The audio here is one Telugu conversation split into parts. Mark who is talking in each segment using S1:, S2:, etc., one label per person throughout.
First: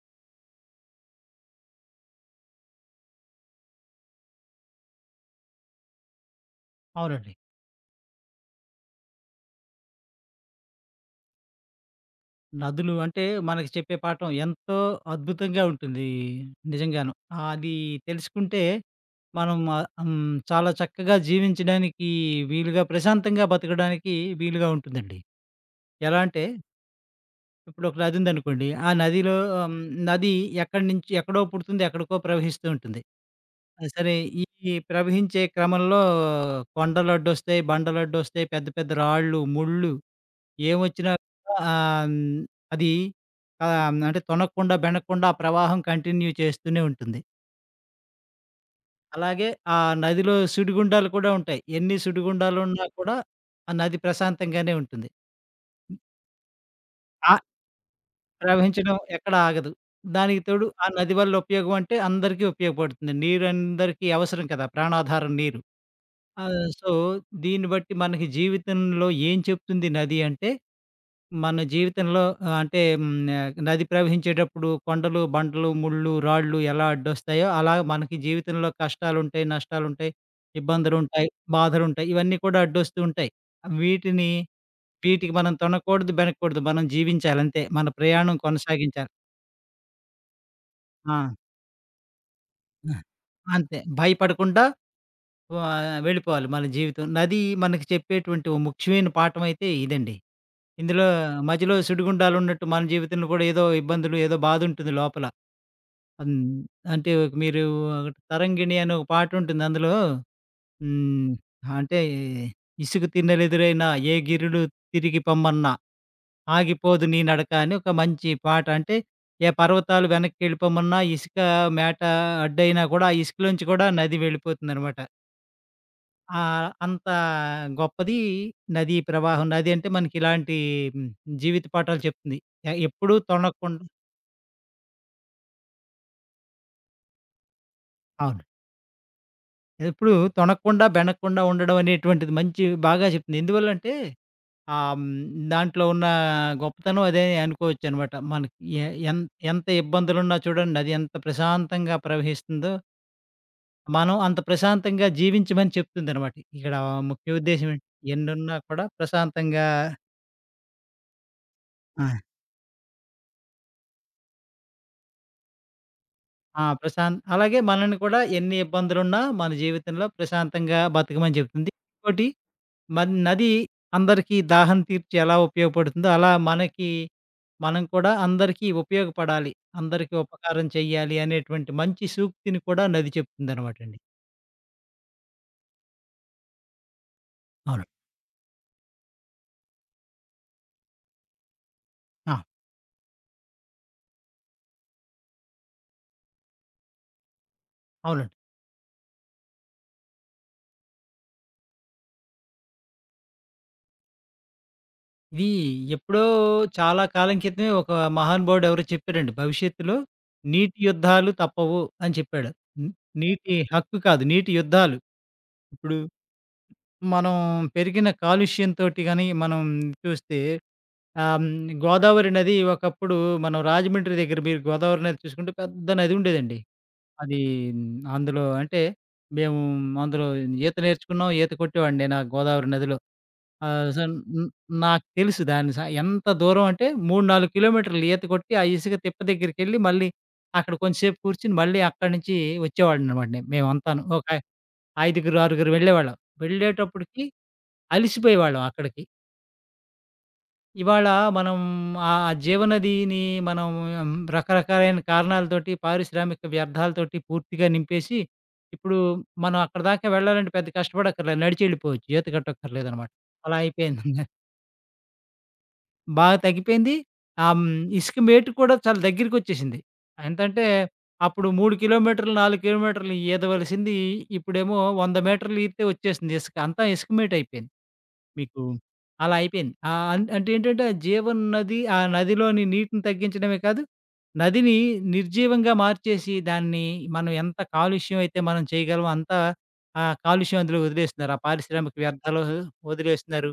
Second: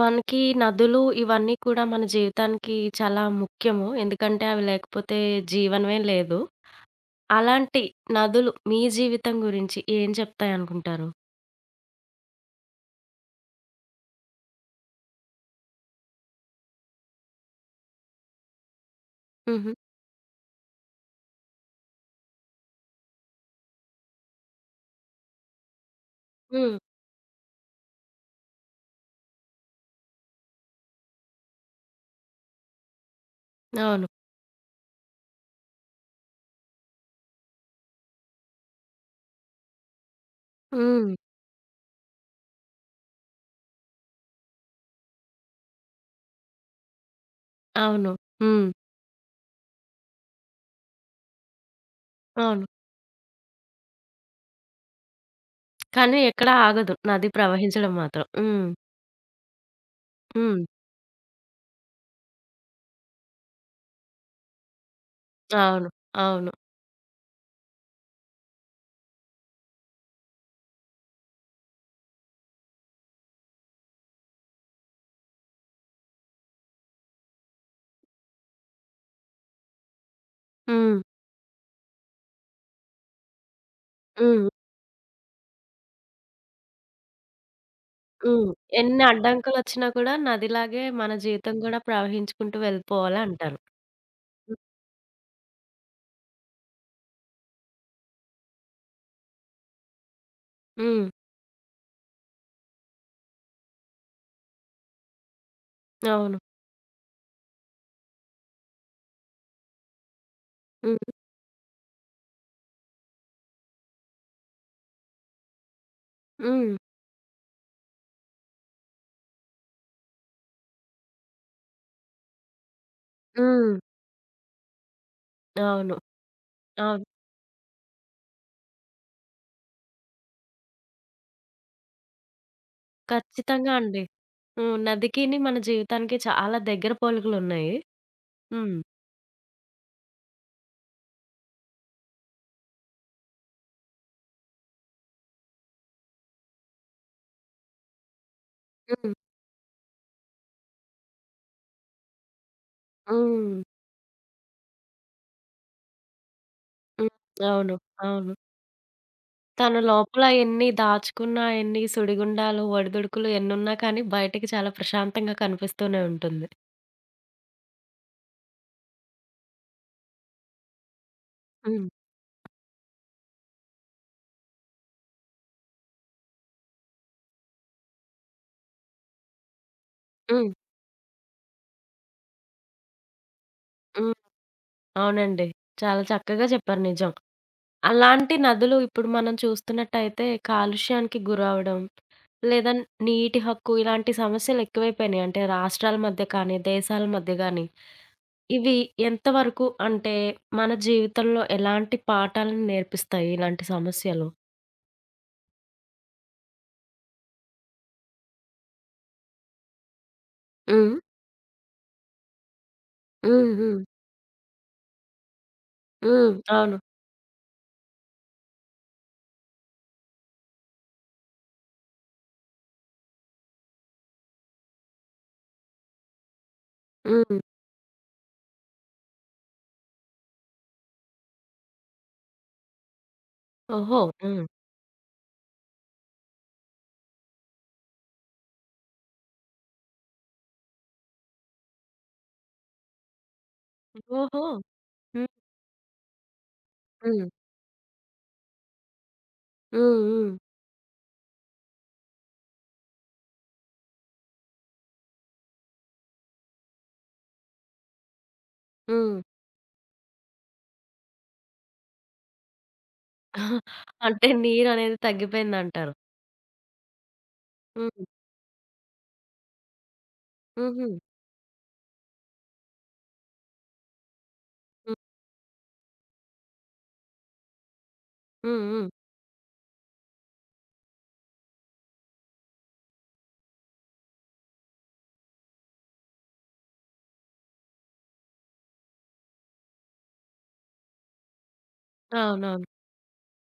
S1: మనకి నదులు ఇవన్నీ కూడా మన జీవితానికి చాలా ముఖ్యము. ఎందుకంటే అవి లేకపోతే జీవనమే లేదు.
S2: అవునండి.
S1: అలాంటి నదులు మీ జీవితం గురించి ఏం చెప్తాయనుకుంటారు?
S2: నదులు అంటే మనకి చెప్పే పాఠం ఎంతో అద్భుతంగా ఉంటుంది నిజంగాను. అది తెలుసుకుంటే మనం
S1: హుహు.
S2: ఆహ్, హ్మ్. చాలా చక్కగా జీవించడానికి వీలుగా ప్రశాంతంగా బతకడానికి వీలుగా ఉంటుందండి. ఎలా అంటే
S1: హ్మ్.
S2: ఇప్పుడు ఒక నది ఉందనుకోండి. ఆ నదిలో ఆహ్, నది ఎక్కడి నుంచి ఎక్కడో పుడుతుంది, ఎక్కడికో ప్రవహిస్తూ ఉంటుంది. ఆ!
S1: అవును.
S2: సరే ఈ ప్రవహించే క్రమంలో కొండలడ్డొస్తాయి, బండలడ్డొస్తాయి, పెద్ద పెద్ద రాళ్ళు, ముళ్ళు
S1: హ్మ్.
S2: ఏమొచ్చినా ఆహ్, హ్మ్. అది అంటే తొనకుండా, బెనకుండా ఆ ప్రవాహం కంటిన్యూ చేస్తూనే ఉంటుంది.
S1: అవును. హ్మ్.
S2: అలాగే ఆ నదిలో సుడిగుండాలు కూడా ఉంటాయి. ఎన్ని
S1: అవును.
S2: సుడిగుండాలున్నా కూడా ఆ నది ప్రశాంతంగానే ఉంటుంది.
S1: కానీ ఎక్కడ ఆగదు. నది
S2: ఆహ్,
S1: ప్రవహించడం మాత్రం. హ్మ్.
S2: ప్రవహించడం ఎక్కడ ఆగదు. దానికి
S1: హ్మ్.
S2: తోడు ఆ నది వల్ల ఉపయోగం అంటే అందరికీ ఉపయోగపడుతుంది. నీరు అందరికీ అవసరం కదా! ప్రాణాధారం నీరు.
S1: అవును. అవును.
S2: ఆహ్, సో, దీన్ని బట్టి మనకి జీవితంలో ఏం చెప్తుంది నది అంటే మన జీవితంలో అంటే నది ప్రవహించేటప్పుడు కొండలు, బండలు, ముళ్ళు, రాళ్ళు ఎలా అడ్డొస్తాయో అలా మనకి జీవితంలో కష్టాలుంటాయి, నష్టాలుంటాయి,
S1: హ్మ్.
S2: ఇబ్బందులుంటాయి, బాధలుంటాయి. ఇవన్నీ కూడా అడ్డొస్తూ ఉంటాయి. వీటిని
S1: హ్మ్.
S2: వీటికి మనం తొనకూడదు, బెనకూడదు. మనం జీవించాలి అంతే. మన ప్రయాణం
S1: హ్మ్. ఎన్ని
S2: కొనసాగించాలి.
S1: అడ్డంకులొచ్చినా కూడా నదిలాగే మన
S2: ఆ!
S1: జీవితం కూడా ప్రవహించుకుంటూ
S2: ఆ!
S1: వెళ్ళిపోవాలంటారు.
S2: అంతే. భయపడకుండా వెళ్ళిపోవాలి మన జీవితం. నది మనకి చెప్పేటువంటి ఓ ముఖ్యమైన పాఠమైతే ఇదండి.
S1: హ్మ్.
S2: ఇందులో మధ్యలో సుడిగుండాలున్నట్టు మన జీవితంలో కూడా ఏదో ఇబ్బందులు, ఏదో బాధుంటుంది లోపల.
S1: అవును.
S2: హ్మ్. అంటే ఒక 'తరంగిణి' అని ఒక పాటుంటుంది. అందులో
S1: హ్మ్.
S2: హ్మ్. అంటే ఇసుక తిన్నెలెదురైనా ఏ గిరులు తిరిగి పొమ్మన్నా
S1: హ్మ్.
S2: ఆగిపోదు నీ నడక అని ఒక మంచి పాట. అంటే ఏ పర్వతాలు వెనక్కెళ్ళిపోమన్నా, ఇసుక మేట అడ్డయినా కూడా ఆ ఇసుకలోంచి
S1: హ్మ్.
S2: కూడా నది వెళ్ళిపోతుందనమాట.
S1: అవును. అవును.
S2: అంత గొప్పది నదీ ప్రవాహం. నది అంటే మనకిలాంటి హ్మ్, జీవిత పాఠాలు చెప్తుంది. ఎప్పుడూ
S1: ఖచ్చితంగా
S2: తొణక్కుండా
S1: అండి. హ్మ్. నదికిని మన జీవితానికి చాలా దగ్గర పోలికలున్నాయి.
S2: అవును.
S1: హ్మ్.
S2: ఎప్పుడు తొనకుండా, బెనకుండా ఉండడం అనేటువంటిది మంచి బాగా చెప్తుంది. ఎందువల్లంటే ఆహ్, హ్మ్, దాంట్లో ఉన్న గొప్పతనం అదే అనుకోవచ్చనమాట. మనకి ఎ
S1: హ్మ్.
S2: ఎం ఎంత ఇబ్బందులున్నా చూడండి అది ఎంత ప్రశాంతంగా ప్రవహిస్తుందో,
S1: హ్మ్.
S2: మనం అంత ప్రశాంతంగా జీవించమని చెప్తుందనమాట. ఇక్కడ
S1: హ్మ్.
S2: ముఖ్య ఉద్దేశ్యం
S1: అవును.
S2: ఏంటి
S1: అవును.
S2: ఎన్నున్నా కూడా ప్రశాంతంగా
S1: తన లోపల ఎన్ని దాచుకున్నా, ఎన్ని
S2: ఆ!
S1: సుడిగుండాలు, ఒడిదుడుకులు ఎన్నున్నా కానీ బయటికి చాలా ప్రశాంతంగా కనిపిస్తూనే ఉంటుంది.
S2: ఆ! ప్రశాంత్ అలాగే మనల్ని కూడా ఎన్ని ఇబ్బందులున్నా మన జీవితంలో ప్రశాంతంగా బతకమని చెప్తుంది.
S1: హ్మ్.
S2: ఇంకోటి మరి నది అందరికీ దాహం తీర్చి ఎలా ఉపయోగపడుతుందో, అలా మనకి మనం కూడా అందరికీ ఉపయోగపడాలి. అందరికీ
S1: హ్మ్.
S2: ఉపకారం చెయ్యాలి అనేటువంటి మంచి సూక్తిని కూడా నది చెప్తుందనమాటండి.
S1: హ్మ్. అవునండి. చాలా చక్కగా చెప్పారు నిజం.
S2: అవును.
S1: అలాంటి నదులు ఇప్పుడు మనం చూస్తున్నట్టయితే కాలుష్యానికి గురవ్వడం,
S2: ఆ!
S1: లేదా నీటి హక్కు ఇలాంటి సమస్యలు ఎక్కువైపోయినాయి. అంటే రాష్ట్రాల మధ్య కానీ, దేశాల మధ్య గానీ,
S2: అవునండి.
S1: ఇవి ఎంతవరకు అంటే మన జీవితంలో ఎలాంటి పాఠాలను నేర్పిస్తాయి ఇలాంటి సమస్యలు?
S2: ఇది ఎప్పుడో చాలా కాలం క్రితమే ఒక మహానుభావుడు ఎవరో చెప్పారండి. భవిష్యత్తులో నీటి
S1: హ్మ్.
S2: యుద్ధాలు తప్పవు అని చెప్పాడు. న్
S1: హ్మ్.
S2: నీటి
S1: హ్మ్.
S2: హక్కు కాదు, నీటి యుద్ధాలు. ఇప్పుడు
S1: హ్మ్. అవును.
S2: మనం పెరిగిన కాలుష్యంతోటి గాని మనం చూస్తే ఆ! హ్మ్. గోదావరి నది ఒకప్పుడు మనం రాజమండ్రి దగ్గర మీరు గోదావరి నది చూసుకుంటే పెద్ద నది ఉండేదండి. అది
S1: హ్మ్.
S2: అందులో అంటే మేము అందులో ఈత నేర్చుకున్నాం. ఈత కొట్టేవాడిని నేను ఆ గోదావరి నదిలో. ఆహ్,
S1: ఓహో!
S2: సో,
S1: హ్మ్.
S2: న్ నాకు తెలుసు దాని స ఎంత దూరం అంటే 3, 4 కిలోమీటర్లు ఈత కొట్టి ఆ ఇసుక తిప్ప దగ్గరికెళ్ళి మళ్ళీ అక్కడ కొంచెంసేపు కూర్చొని మళ్ళీ అక్కడి నుంచి వచ్చేవాడిననమాట నేను మేమంతాను. ఒక
S1: ఓహో! హ్మ్.
S2: ఐదుగురు, ఆరుగురు వెళ్ళేవాళ్ళం. వెళ్ళేటప్పటికి
S1: హ్మ్.
S2: అలిసిపోయేవాళ్ళం అక్కడికి.
S1: హ్మ్. హ్మ్.
S2: ఇవాళ మనం ఆ ఆ జీవనదిని మనం రకరకాలైన కారణాలతోటి, పారిశ్రామిక వ్యర్థాలతోటి పూర్తిగా నింపేసి, ఇప్పుడు
S1: హ్మ్.
S2: మనం అక్కడి దాకా వెళ్ళాలంటే పెద్ద కష్టపడక్కర్లేదు. నడిచి ఎళ్ళిపోవచ్చు. ఈత కొట్టక్కర్లేదనమాట. అలా అయిపోయింది.
S1: అంటే నీరనేది తగ్గిపోయిందంటారు.
S2: బాగా తగ్గిపోయింది. ఆహ్, హ్మ్,
S1: హ్మ్.
S2: ఇసుక మేటు కూడా చాలా దగ్గరికొచ్చేసింది. ఎంతంటే,
S1: హుహు.
S2: అప్పుడు 3 కిలోమీటర్లు, 4 కిలోమీటర్లు ఈదవలసింది ఇప్పుడేమో
S1: హ్మ్.
S2: 100 మీటర్లు ఈదితే వచ్చేసింది ఇసుక. అంతా ఇసుక మేటయిపోయింది. మీకు
S1: హ్మ్. హ్మ్.
S2: అలా అయిపోయింది. ఆహ్, అన్ అంటే ఏంటంటే ఆ జీవన్ నది ఆ నదిలోని నీటిని తగ్గించడమే కాదు, నదిని నిర్జీవంగా మార్చేసి దాన్ని మనం ఎంత కాలుష్యం అయితే మనం చేయగలమో అంత ఆ కాలుష్యం అందులో వదిలేస్తున్నారు. ఆ పారిశ్రామిక వ్యర్థాలు
S1: అవునవును.
S2: వదిలేస్తున్నారు.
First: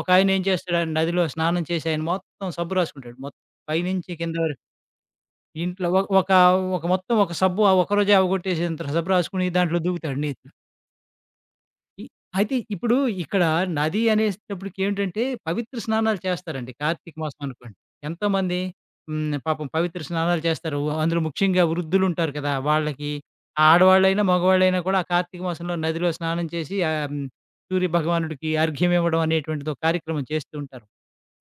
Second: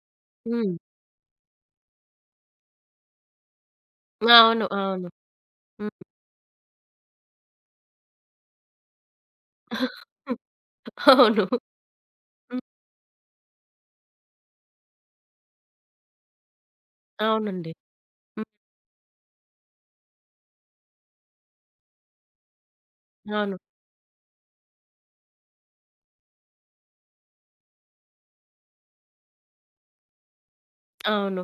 S2: ఒకాయన ఏం
S1: హ్మ్.
S2: చేస్తాడు ఆయన నదిలో స్నానం చేసి ఆయన మొత్తం సబ్బు రాసుకుంటాడు. మొత్తం పైనుంచి కింద వరకు
S1: అవును. అవును.
S2: ఇంట్లో
S1: హ్మ్.
S2: ఒక ఒక ఒక మొత్తం ఒక సబ్బు ఒకరోజే అవగొట్టేసేంత సబ్బు రాసుకొని దాంట్లో దూకుతాడు నీటిలో.
S1: అవును.
S2: ఇ అయితే
S1: హ్మ్.
S2: ఇప్పుడు ఇక్కడ నది అనేటప్పటికేంటంటే, పవిత్ర స్నానాలు చేస్తారండి కార్తీక మాసం
S1: అవునండి.
S2: అనుకోండి.
S1: హ్మ్.
S2: ఎంతోమంది హ్మ్. పాపం పవిత్ర స్నానాలు చేస్తారు. అందులో ముఖ్యంగా వృద్ధులుంటారు కదా! వాళ్ళకి
S1: అవును.
S2: ఆడవాళ్ళైనా, మగవాళ్ళైనా కూడా ఆ కార్తీక మాసంలో నదిలో స్నానం చేసి ఆహ్, హ్మ్. సూర్య భగవానుడికి అర్ఘ్యం ఇవ్వడం అనేటువంటిది ఒక కార్యక్రమం చేస్తూ ఉంటారు.
S1: అవును.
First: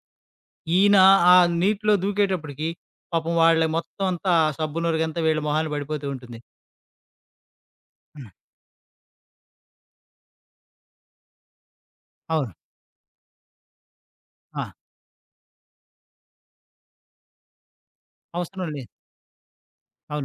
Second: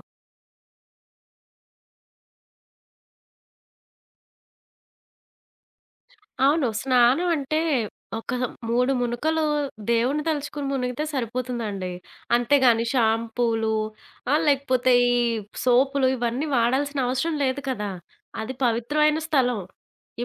S2: ఈయన ఆ నీటిలో దూకేటప్పటికి పాపం వాళ్ళ మొత్తం అంతా సబ్బు నురగంతా వీళ్ళ మొహాన పడిపోతూ ఉంటుంది.
S1: అవును. స్నానం అంటే ఒక 3 మునకలు దేవుడిని తలుచుకుని మునిగితే సరిపోతుందండి.
S2: అవును.
S1: అంతేగాని షాంపూలు
S2: ఆ!
S1: లేకపోతే ఈ సోపులు ఇవన్నీ వాడాల్సిన అవసరం లేదు కదా! అది
S2: అవసరం లేదు.
S1: పవిత్రమైన స్థలం.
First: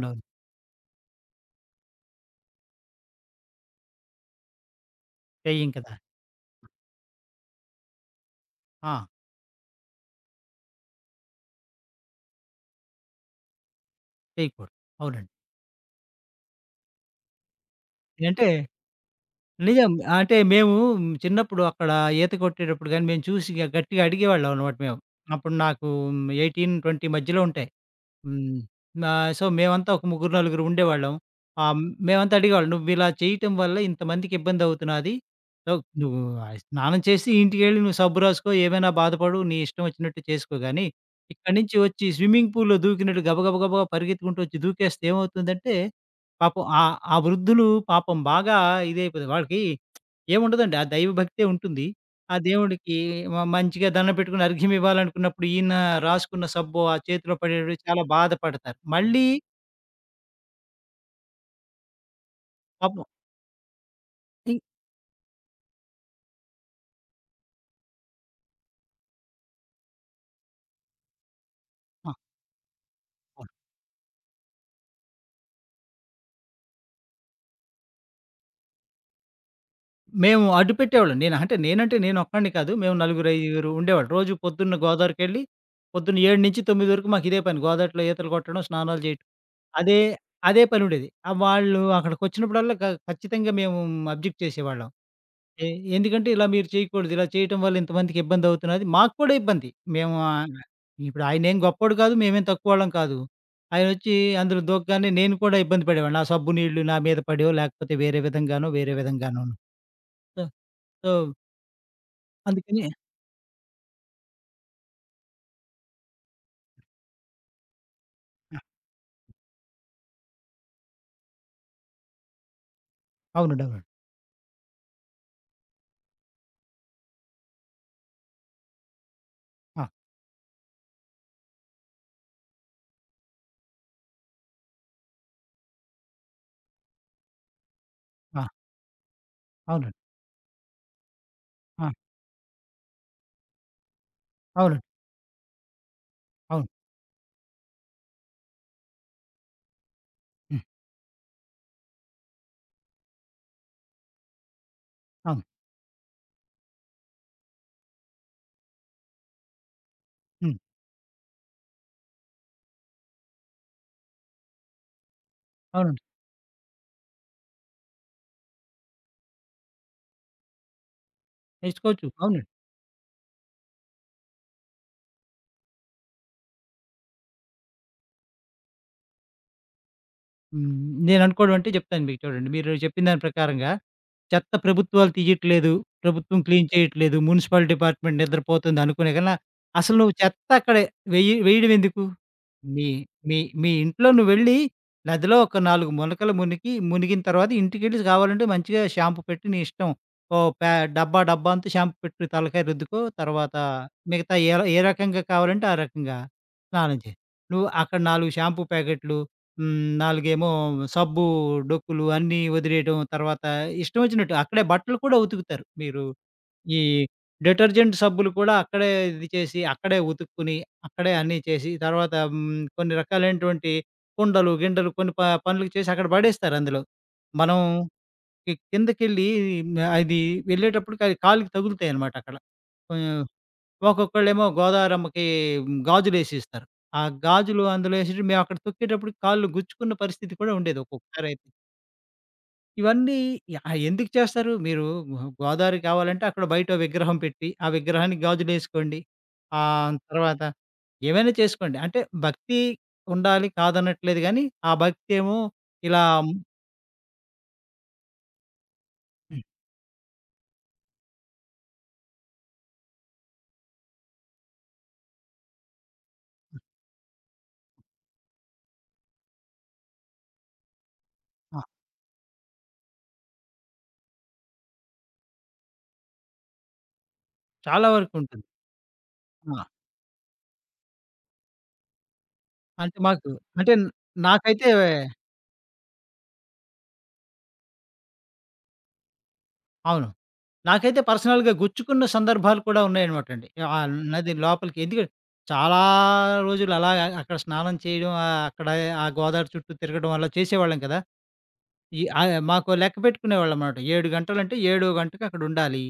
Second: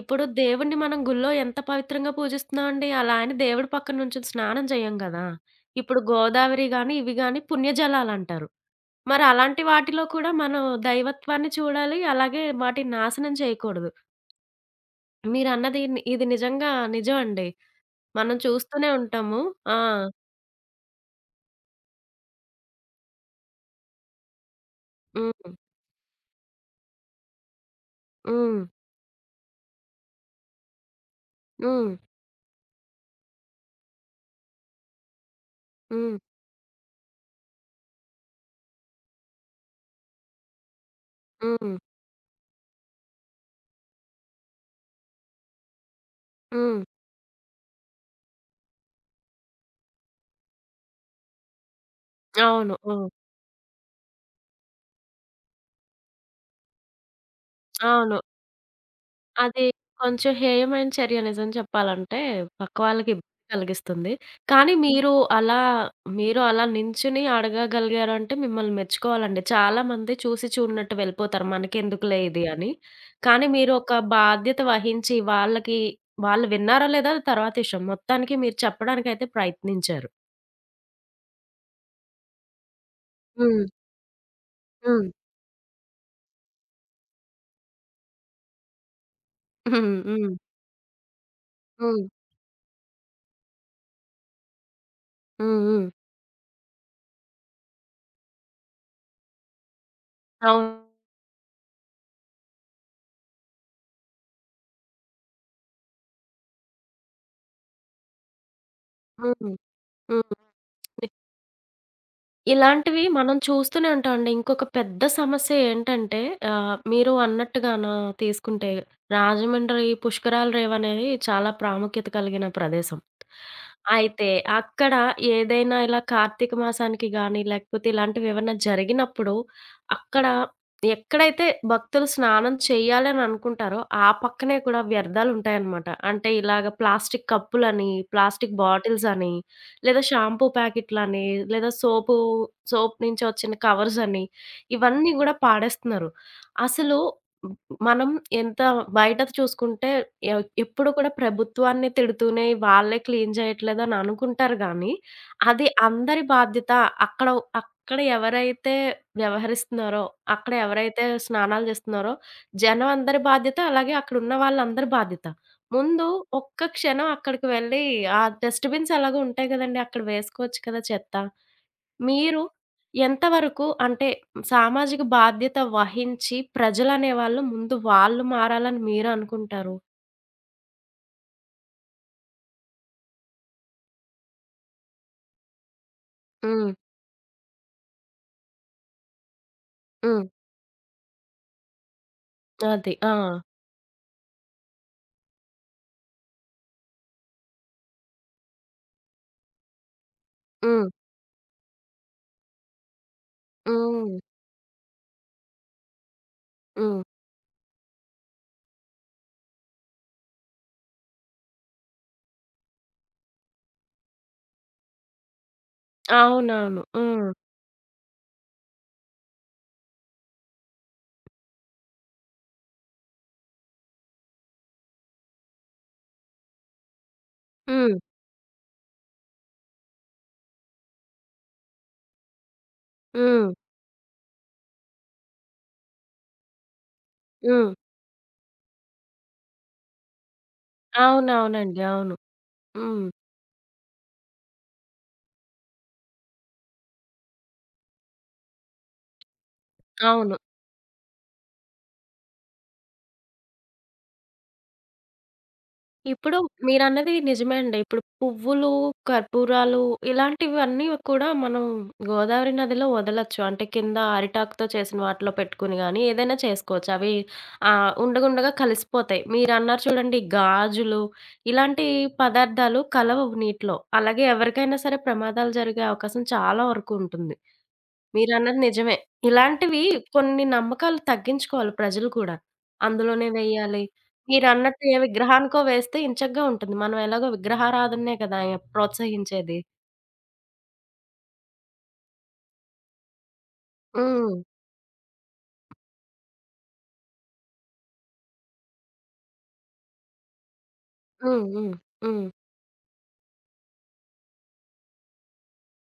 S1: ఇప్పుడు దేవుడిని మనం గుళ్ళో ఎంత పవిత్రంగా పూజిస్తున్నామండి. అలా అని దేవుడి పక్కన నుంచొని స్నానం చేయం గదా!
S2: చెయ్యం కదా!
S1: ఇప్పుడు గోదావరి గాని, ఇవి గాని పుణ్యజలాలంటారు.
S2: ఆ!
S1: మరలాంటి వాటిలో కూడా మనం దైవత్వాన్ని చూడాలి. అలాగే వాటిని నాశనం చేయకూడదు.
S2: చేయకూడదు. అవునండి.
S1: మీరన్నది ఇది నిజంగా నిజమండి. మనం
S2: అంటే
S1: చూస్తూనే ఉంటాము. ఆ!
S2: నిజం. అంటే మేము చిన్నప్పుడు అక్కడ ఈత కొట్టేటప్పుడు గాని, మేము చూసి గట్టిగా అడిగేవాళ్ళం అన్నమాట మేము.
S1: హ్మ్.
S2: అప్పుడు నాకు 18, 20 మధ్యలో ఉంటాయి. హ్మ్.
S1: హ్మ్.
S2: నా మేమంతా ఒక ముగ్గురు, నలుగురు ఉండేవాళ్ళం. ఆహ్,
S1: హ్మ్.
S2: మేమంతా అడిగేవాళ్ళం. "నువ్విలా చేయటం వల్ల ఇంతమందికి ఇబ్బందవుతున్నది. సో,
S1: హ్మ్.
S2: నువ్వు స్నానం చేసి ఇంటికెళ్ళి నువ్వు సబ్బు రాసుకో, ఏమైనా బాధపడు, నీ ఇష్టం వచ్చినట్టు చేసుకో గానీ, ఇక్కడి
S1: హ్మ్.
S2: నుంచి వచ్చి స్విమ్మింగ్ పూల్‌లో దూకినట్టు గబగబ గబగబా పరిగెత్తుకుంటూ వచ్చి దూకేస్తే ఏమవుతుందంటే, పాపం
S1: హ్మ్.
S2: ఆ ఆ వృద్ధులు పాపం బాగా ఇదైపోతారు. వాళ్ళకి ఏముండదండి. ఆ దైవభక్తే ఉంటుంది. ఆ
S1: అవును.
S2: దేవుడికి
S1: హ్మ్.
S2: మంచిగా దండం పెట్టుకొని అర్ఘ్యం ఇవ్వాలనుకున్నప్పుడు, ఈయన రాసుకున్న సబ్బు ఆ చేతిలో పడేటప్పుడు చాలా
S1: అవును.
S2: బాధపడతారు. మళ్ళీ
S1: అది కొంచెం హేయమైన చర్య నిజం చెప్పాలంటే, పక్క
S2: పాపం
S1: వాళ్ళకి ఇబ్బంది కలిగిస్తుంది.
S2: ఇం
S1: కానీ మీరు అలా నించొని అడగగలిగారంటే మిమ్మల్ని మెచ్చుకోవాలండి. చాలామంది చూసి చూడనట్టు వెళ్ళిపోతారు.
S2: ఆ!
S1: మనకెందుకులే ఇది అని. కానీ
S2: అవును.
S1: మీరు ఒక బాధ్యత వహించి వాళ్ళకి వాళ్ళు విన్నారో లేదో అది తర్వాత విషయం. మొత్తానికి మీరు చెప్పడానికైతే ప్రయత్నించారు.
S2: మేము అడ్డు పెట్టేవాళ్ళం. నేను అంటే నేనంటే నేనొక్కడిని కాదు. మేము నలుగురు,
S1: హ్మ్.
S2: ఐదుగురు ఉండేవాళ్ళం. రోజు పొద్దున్న
S1: హ్మ్.
S2: గోదావరికెళ్ళి, పొద్దున్న 7-9 వరకు మాకు ఇదే పని. గోదావరిలో ఈతలు కొట్టడం, స్నానాలు చేయటం.
S1: హ్మ్.
S2: అదే
S1: హ్మ్.
S2: అదే పనుండేది. వాళ్ళు
S1: హ్మ్.
S2: అక్కడికొచ్చినప్పుడల్లా ఖచ్చితంగా మేము అబ్జెక్ట్ చేసేవాళ్ళం.
S1: హ్మ్.
S2: ఎ
S1: హ్మ్.
S2: ఎందుకంటే ఇలా మీరు చేయకూడదు. ఇలా చేయటం వల్ల ఇంతమందికి ఇబ్బందవుతున్నది. మాకు కూడా ఇబ్బంది. మేము
S1: అవును.
S2: ఇప్పుడు ఆయనేం గొప్పోడు కాదు. మేమేం తక్కువోళ్ళం కాదు. ఆయనొచ్చి అందులో దూకగానే నేను కూడా ఇబ్బంది పడేవాడిని. ఆ సబ్బు నీళ్లు నా మీద పడేవో, లేకపోతే వేరే విధంగానో, వేరే విధంగానోను.
S1: హ్మ్. హ్మ్.
S2: సో, సో, అందుకని
S1: ఇలాంటివి మనం చూస్తూనే ఉంటాం అండి. ఇంకొక పెద్ద సమస్య ఏంటంటే మీరు అన్నట్టుగాన
S2: ఆ!
S1: తీసుకుంటే రాజమండ్రి పుష్కరాల రేవ్ అనేది చాలా ప్రాముఖ్యత కలిగిన ప్రదేశం.
S2: అవునండి. అవునండి.
S1: అయితే అక్కడ ఏదైనా ఇలా కార్తీక మాసానికి గాని, లేకపోతే ఇలాంటివి ఏవన్నా జరిగినప్పుడు
S2: ఆ!
S1: అక్కడ ఎక్కడైతే భక్తులు స్నానం చేయాలని అనుకుంటారో, ఆ పక్కనే కూడా వ్యర్థాలుంటాయన్నమాట. అంటే ఇలాగ ప్లాస్టిక్ కప్పులని,
S2: ఆ!
S1: ప్లాస్టిక్ బాటిల్స్ అని
S2: అవునండి.
S1: లేదా షాంపూ ప్యాకెట్లని, లేదా
S2: ఆ!
S1: సోప్ నుంచి వచ్చిన కవర్సని,
S2: అవునండి.
S1: ఇవన్నీ గూడా పాడేస్తున్నారు.
S2: అవును.
S1: అసలు హ్మ్, మనం ఎంత బయట చూసుకుంటే
S2: హ్మ్.
S1: ఎప్పుడు కూడా ప్రభుత్వాన్ని తిడుతూనే వాళ్ళే క్లీన్ చేయట్లేదని అనుకుంటారు గానీ,
S2: అవును.
S1: అది అందరి బాధ్యత. అక్కడ అక్కడ ఎవరైతే వ్యవహరిస్తున్నారో, అక్కడ
S2: హ్మ్.
S1: ఎవరైతే స్నానాలు చేస్తున్నారో, జనం అందరి బాధ్యత. అలాగే అక్కడున్న వాళ్ళందరి బాధ్యత.
S2: అవునండి.
S1: ముందు ఒక్క క్షణం అక్కడికి వెళ్ళి ఆ డస్ట్ బిన్స్ ఎలాగో ఉంటాయి గదండీ! అక్కడ వేసుకోవచ్చు కదా చెత్త.
S2: నేర్చుకోవచ్చు. అవును.
S1: మీరు ఎంతవరకు అంటే సామాజిక బాధ్యత వహించి ప్రజలనేవాళ్ళు ముందు వాళ్ళు మారాలని మీరనుకుంటారు?
S2: హ్మ్. నేననుకోవడం అంటే చెప్తాను మీకు చూడండి. మీరు చెప్పిన దాని ప్రకారంగా చెత్త ప్రభుత్వాలు తీయట్లేదు. ప్రభుత్వం క్లీన్
S1: హ్మ్.
S2: చేయట్లేదు. మున్సిపల్ డిపార్ట్మెంట్ నిద్రపోతుంది అనుకునే కన్నా, అసలు నువ్వు
S1: హ్మ్.
S2: చెత్త అక్కడ వేయడం ఎందుకు? మీ
S1: అది. ఆ!
S2: మీ మీ ఇంట్లో నువ్వెళ్ళి నదిలో ఒక 4 మునకలు మునిగి, మునిగిన తర్వాత ఇంటికెళ్ళి కావాలంటే మంచిగా షాంపూ పెట్టి నీ ఇష్టం. ఓ ప్యా
S1: హ్మ్.
S2: డబ్బా డబ్బా అంతా షాంపూ పెట్టి తలకాయ రుద్దుకో. తర్వాత
S1: హ్మ్.
S2: మిగతా ఏ ఏ రకంగా కావాలంటే ఆ రకంగా స్నానం
S1: హ్మ్.
S2: చెయి. నువ్వు అక్కడ 4 షాంపూ ప్యాకెట్లు హ్మ్. నాలుగేమో సబ్బు, డొక్కులు అన్నీ వదిలేయడం. తర్వాత ఇష్టం వచ్చినట్టు అక్కడే బట్టలు కూడా ఉతుకుతారు. మీరు ఈ
S1: అవునవును. హ్మ్.
S2: డిటర్జెంట్ సబ్బులు కూడా అక్కడే ఇది చేసి, అక్కడే ఉతుక్కుని, అక్కడే అన్నీ చేసి తర్వాత హ్మ్. కొన్ని రకాలైనటువంటి కుండలు, గిండలు కొన్ని పనులు చేసి అక్కడ పడేస్తారు అందులో. మనం
S1: హ్మ్.
S2: కిందకెళ్ళి అది వెళ్ళేటప్పటికి అది వెళ్ళేటప్పుడు కాలికి తగులుతాయన్నమాట అక్కడ. కొంచెం
S1: హ్మ్.
S2: ఒక్కొక్కళ్ళేమో గోదావరమ్మకి గాజులేసిస్తారు. ఆ గాజులు
S1: హ్మ్.
S2: అందులో ఏసేసి మేమక్కడ తొక్కేటప్పుడు కాళ్ళు గుచ్చుకున్న పరిస్థితి కూడా ఉండేది ఒక్కొక్కసారయితే.
S1: అవునవునండి. అవును. హ్మ్.
S2: ఇవన్నీ యాహ్! ఎందుకు చేస్తారు? మీరు గోదావరి కావాలంటే అక్కడ బయటో విగ్రహం పెట్టి, ఆ విగ్రహానికి గాజులేసుకోండి.
S1: అవును.
S2: తర్వాత ఏమైనా చేసుకోండి. అంటే భక్తి ఉండాలి కాదనట్లేదు గానీ, ఆ భక్తేమో ఇలా
S1: ఇప్పుడు మీరన్నది నిజమే అండి. ఇప్పుడు పువ్వులు,
S2: హ్మ్.
S1: కర్పూరాలు ఇలాంటివన్నీ కూడా మనం గోదావరి నదిలో వదలొచ్చు. అంటే కింద అరిటాకుతో చేసిన వాటిలో పెట్టుకొని గాని ఏదైనా చేసుకోవచ్చు. అవి ఉండగుండగా కలిసిపోతాయి. మీరన్నారు చూడండి గాజులు
S2: ఆ!
S1: ఇలాంటి పదార్థాలు కలవవు నీటిలో. అలాగే ఎవరికైనా సరే ప్రమాదాలు జరిగే అవకాశం చాలా వరకు ఉంటుంది.
S2: చాలా వరకుంటుంది.
S1: మీరన్నది నిజమే.
S2: ఆ!
S1: ఇలాంటివి కొన్ని నమ్మకాలు తగ్గించుకోవాలి ప్రజలు కూడా.
S2: అంటే
S1: అందులోనే
S2: మాకు అంటే
S1: వెయ్యాలి.
S2: నాకైతే
S1: మీరన్నట్టు ఏ విగ్రహానికో వేస్తే ఇంచగ్గా ఉంటుంది. మనం ఎలాగో విగ్రహారాధననే కదా ప్రోత్సహించేది.
S2: అవును. నాకైతే పర్సనల్‌గా గుచ్చుకున్న సందర్భాలు కూడా ఉన్నాయనమాటండి. ఆ నది
S1: హ్మ్.
S2: లోపలికి ఎందుకంటే చాలా రోజులు అలా అక్కడ స్నానం చేయడం, అక్కడ ఆ గోదావరి చుట్టూ తిరగడం అలా చేసేవాళ్ళం కదా!
S1: హ్మ్. హ్మ్. హ్మ్.
S2: మాకు లెక్క పెట్టుకునేవాళ్ళనమాట. 7 గంటలంటే ఏడో గంటకి అక్కడ ఉండాలి.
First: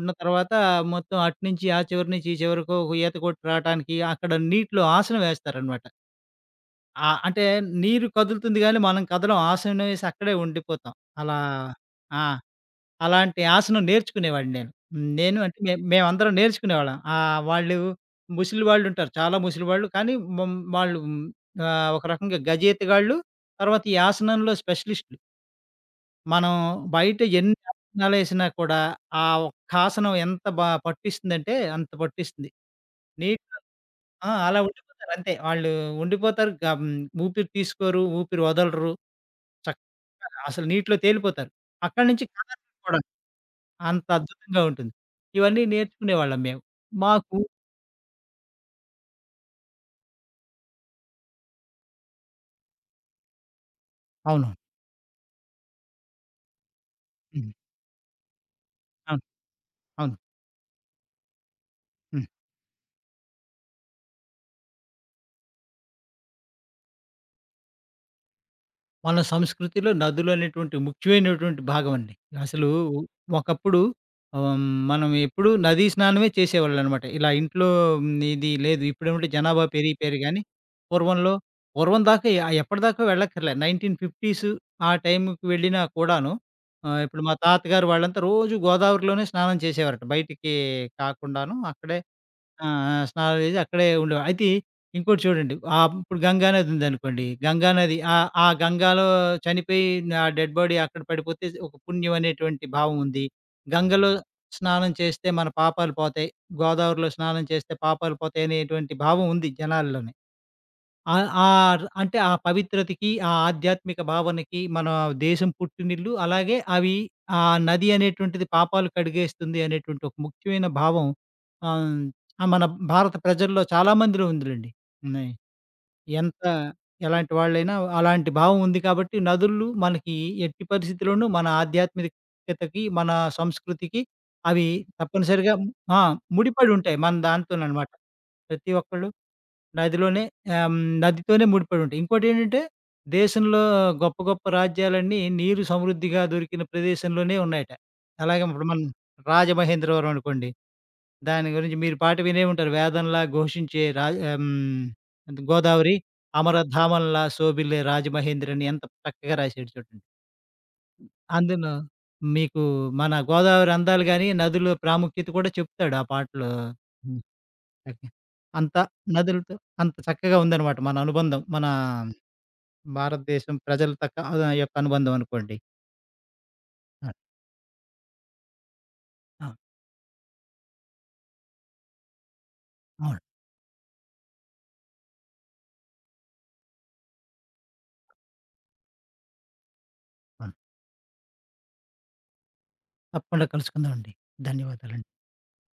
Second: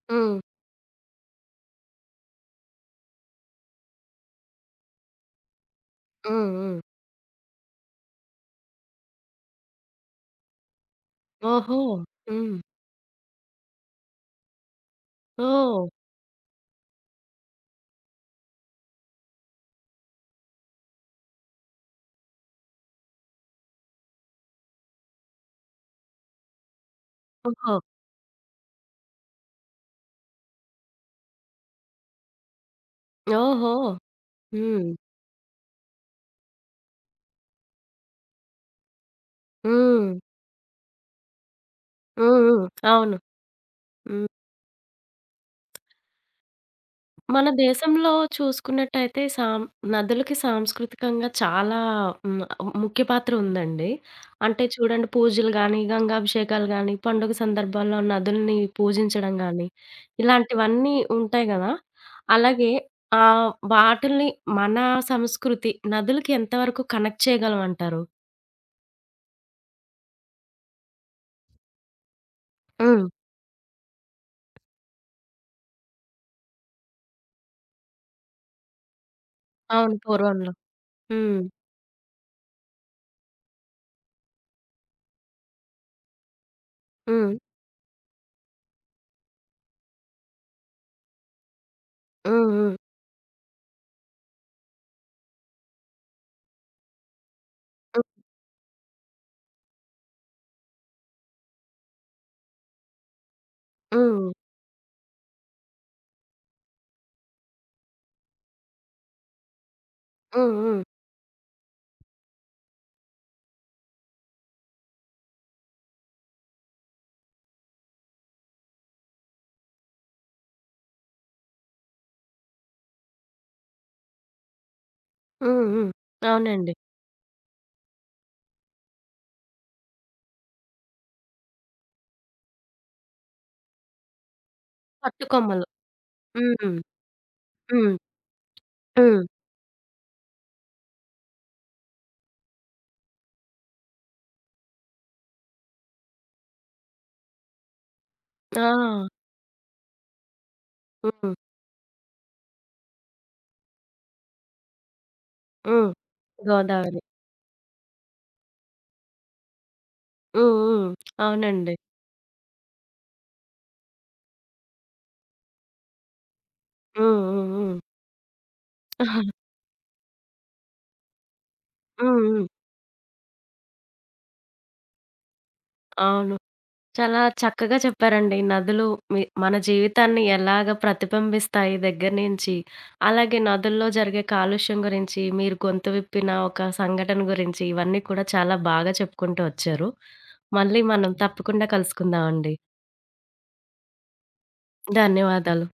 S2: ఉన్న
S1: హ్మ్.
S2: తర్వాత మొత్తం అటు నుంచి ఆ చివరి నుంచి ఈ చివరకు ఈత కొట్టి రావటానికి అక్కడ నీటిలో ఆసనం వేస్తారనమాట.
S1: హ్మ్. హ్మ్.
S2: ఆ! అంటే నీరు కదులుతుంది గానీ మనం కదలం. ఆసనం వేసి అక్కడే ఉండిపోతాం. అలా
S1: ఓహో!
S2: ఆ!
S1: హ్మ్.
S2: అలాంటి ఆసనం నేర్చుకునేవాడిని నేను. హ్మ్. నేను అంటే మేం
S1: ఓహ్!
S2: మేమందరం నేర్చుకునేవాళ్ళం. వాళ్ళు ముసలి వాళ్ళుంటారు. చాలా ముసలివాళ్ళు. కానీ వాళ్ళు ఒక రకంగా గజేతగాళ్ళు. తర్వాత ఈ ఆసనంలో స్పెషలిస్టులు. మనం బయట ఎన్ని
S1: ఓహో!
S2: ఆసనాలేసినా కూడా ఆ ఒక్క ఆసనం ఎంత పట్టిస్తుందంటే అంత పట్టిస్తుంది. నీట్‌గా
S1: ఓహో!
S2: ఆ! అలా
S1: హ్మ్.
S2: ఉండిపోతారు అంతే. వాళ్ళు ఉండిపోతారు. ఊపిరి తీసుకోరు. ఊపిరి వదలరు.
S1: హ్మ్.
S2: చక్కగా అసలు నీటిలో తేలిపోతారు. అక్కడి నుంచి
S1: హ్మ్. హ్మ్. అవును.
S2: అంత
S1: హ్మ్.
S2: అద్భుతంగా ఉంటుంది. ఇవన్నీ నేర్చుకునేవాళ్ళం మేము. మాకు
S1: మన దేశంలో చూసుకున్నట్టయితే నదులకి సాంస్కృతికంగా చాలా హ్మ్, ముఖ్య పాత్ర ఉందండి.
S2: అవును.
S1: అంటే చూడండి పూజలు గాని, గంగాభిషేకాలు గాని, పండుగ
S2: హ్మ్.
S1: సందర్భాల్లో నదుల్ని
S2: అవును.
S1: పూజించడం గాని,
S2: అవును.
S1: ఇలాంటివన్నీ ఉంటాయి గదా!
S2: హ్మ్.
S1: అలాగే వాటిల్ని మన సంస్కృతి నదులకి ఎంతవరకు కనెక్ట్ చేయగలం అంటారు?
S2: మన సంస్కృతిలో నదులనేటువంటి ముఖ్యమైనటువంటి భాగమండి. అసలు
S1: హ్మ్.
S2: ఒకప్పుడు ఆహ్, మనం ఎప్పుడూ నదీ స్నానమే చేసేవాళ్ళనమాట. ఇలా ఇంట్లో ఇది లేదు. ఇప్పుడేమంటే జనాభా
S1: అవును.
S2: పెరిగిపోయారు గానీ,
S1: పూర్వంలో.
S2: పూర్వంలో
S1: హ్మ్.
S2: పూర్వం దాకా ఎప్పటిదాకా వెళ్ళక్కర్లే. 1950s ఆ టైంకి వెళ్ళినా కూడాను ఇప్పుడు
S1: హ్మ్.
S2: మా తాతగారు వాళ్ళంతా రోజు గోదావరిలోనే స్నానం చేసేవారట. బయటికి కాకుండాను అక్కడే
S1: హ్మ్.
S2: ఆ!
S1: హ్మ్.
S2: ఆ! స్నానాలు చేసి అక్కడే ఉండేవారు. అయితే ఇంకోటి చూడండి. ఇప్పుడు గంగా నది ఉందనుకోండి. గంగా నది
S1: హ్మ్.
S2: ఆ గంగాలో చనిపోయి ఆ డెడ్ బాడీ అక్కడ పడిపోతే ఒక పుణ్యం అనేటువంటి భావం ఉంది. గంగలో అవును.
S1: హ్మ్.
S2: స్నానం చేస్తే మన పాపాలు పోతాయి. గోదావరిలో స్నానం చేస్తే పాపాలు పోతాయి అనేటువంటి భావం ఉంది జనాల్లో.
S1: హ్మ్. హ్మ్.
S2: ఆ! ఆ! అంటే ఆ పవిత్రతకి, ఆ ఆధ్యాత్మిక భావనకి మన దేశం పుట్టినిల్లు. అలాగే అవి ఆ నది అనేటువంటిది పాపాలు కడిగేస్తుంది అనేటువంటి ఒక ముఖ్యమైన భావం ఆహ్, మన భారత ప్రజల్లో చాలా మందిలో ఉందిలెండి. ఉన్నాయి.
S1: హ్మ్. హ్మ్.
S2: ఎంత
S1: అవునండి.
S2: ఎలాంటి వాళ్ళైనా అలాంటి భావం ఉంది కాబట్టి నదులు మనకి ఎట్టి పరిస్థితిలోనూ మన ఆధ్యాత్మికతకి, మన సంస్కృతికి అవి
S1: పట్టు
S2: తప్పనిసరిగా
S1: కొమ్మలు.
S2: ఆ! ముడిపడి
S1: హ్మ్.
S2: ఉంటాయి. మన దాంతోననమాట.
S1: హ్మ్.
S2: ప్రతి ఒక్కళ్ళు
S1: హ్మ్.
S2: నదిలోనే నదితోనే ముడిపడి ఉంటాయి. ఇంకోటేంటంటే, దేశంలో గొప్ప గొప్ప రాజ్యాలన్నీ నీరు సమృద్ధిగా దొరికిన ప్రదేశంలోనే ఉన్నాయట. అలాగే ఇప్పుడు మనం
S1: ఆ!
S2: రాజమహేంద్రవరం అనుకోండి.
S1: హ్మ్.
S2: దాని గురించి మీరు పాట వినే ఉంటారు. వేదంలా ఘోషించే
S1: హ్మ్.
S2: గోదావరి
S1: గోదావరి.
S2: అమరధామంలా శోభిల్లే రాజమహేంద్రి అని ఎంత చక్కగా రాశాడు చూడండి.
S1: హ్మ్. హ్మ్.
S2: అందులో
S1: అవునండి.
S2: మీకు మన గోదావరి అందాలు గాని, నదుల ప్రాముఖ్యత కూడా చెప్తాడు ఆ పాటలో.
S1: హ్మ్. హ్మ్. హ్మ్.
S2: ఓకే. అంత నదులతో అంత చక్కగా ఉందనమాట మన అనుబంధం. మన
S1: హ్మ్. హ్మ్.
S2: భారతదేశం ప్రజలతో యొక్క అనుబంధం అనుకోండి.
S1: అవును. చాలా చక్కగా చెప్పారండి. నదులు మన
S2: అవును.
S1: జీవితాన్ని ఎలాగ ప్రతిబింబిస్తాయి దగ్గర నుంచి,
S2: అవును.
S1: అలాగే నదుల్లో జరిగే కాలుష్యం గురించి, మీరు గొంతు విప్పిన ఒక సంఘటన గురించి, ఇవన్నీ కూడా చాలా బాగా చెప్పుకుంటూ వచ్చారు.
S2: అవును.
S1: మళ్ళీ మనం తప్పకుండా కలుసుకుందామండి.
S2: తప్పకుండా కలుసుకుందామండి. ధన్యవాదాలండి.
S1: ధన్యవాదాలు.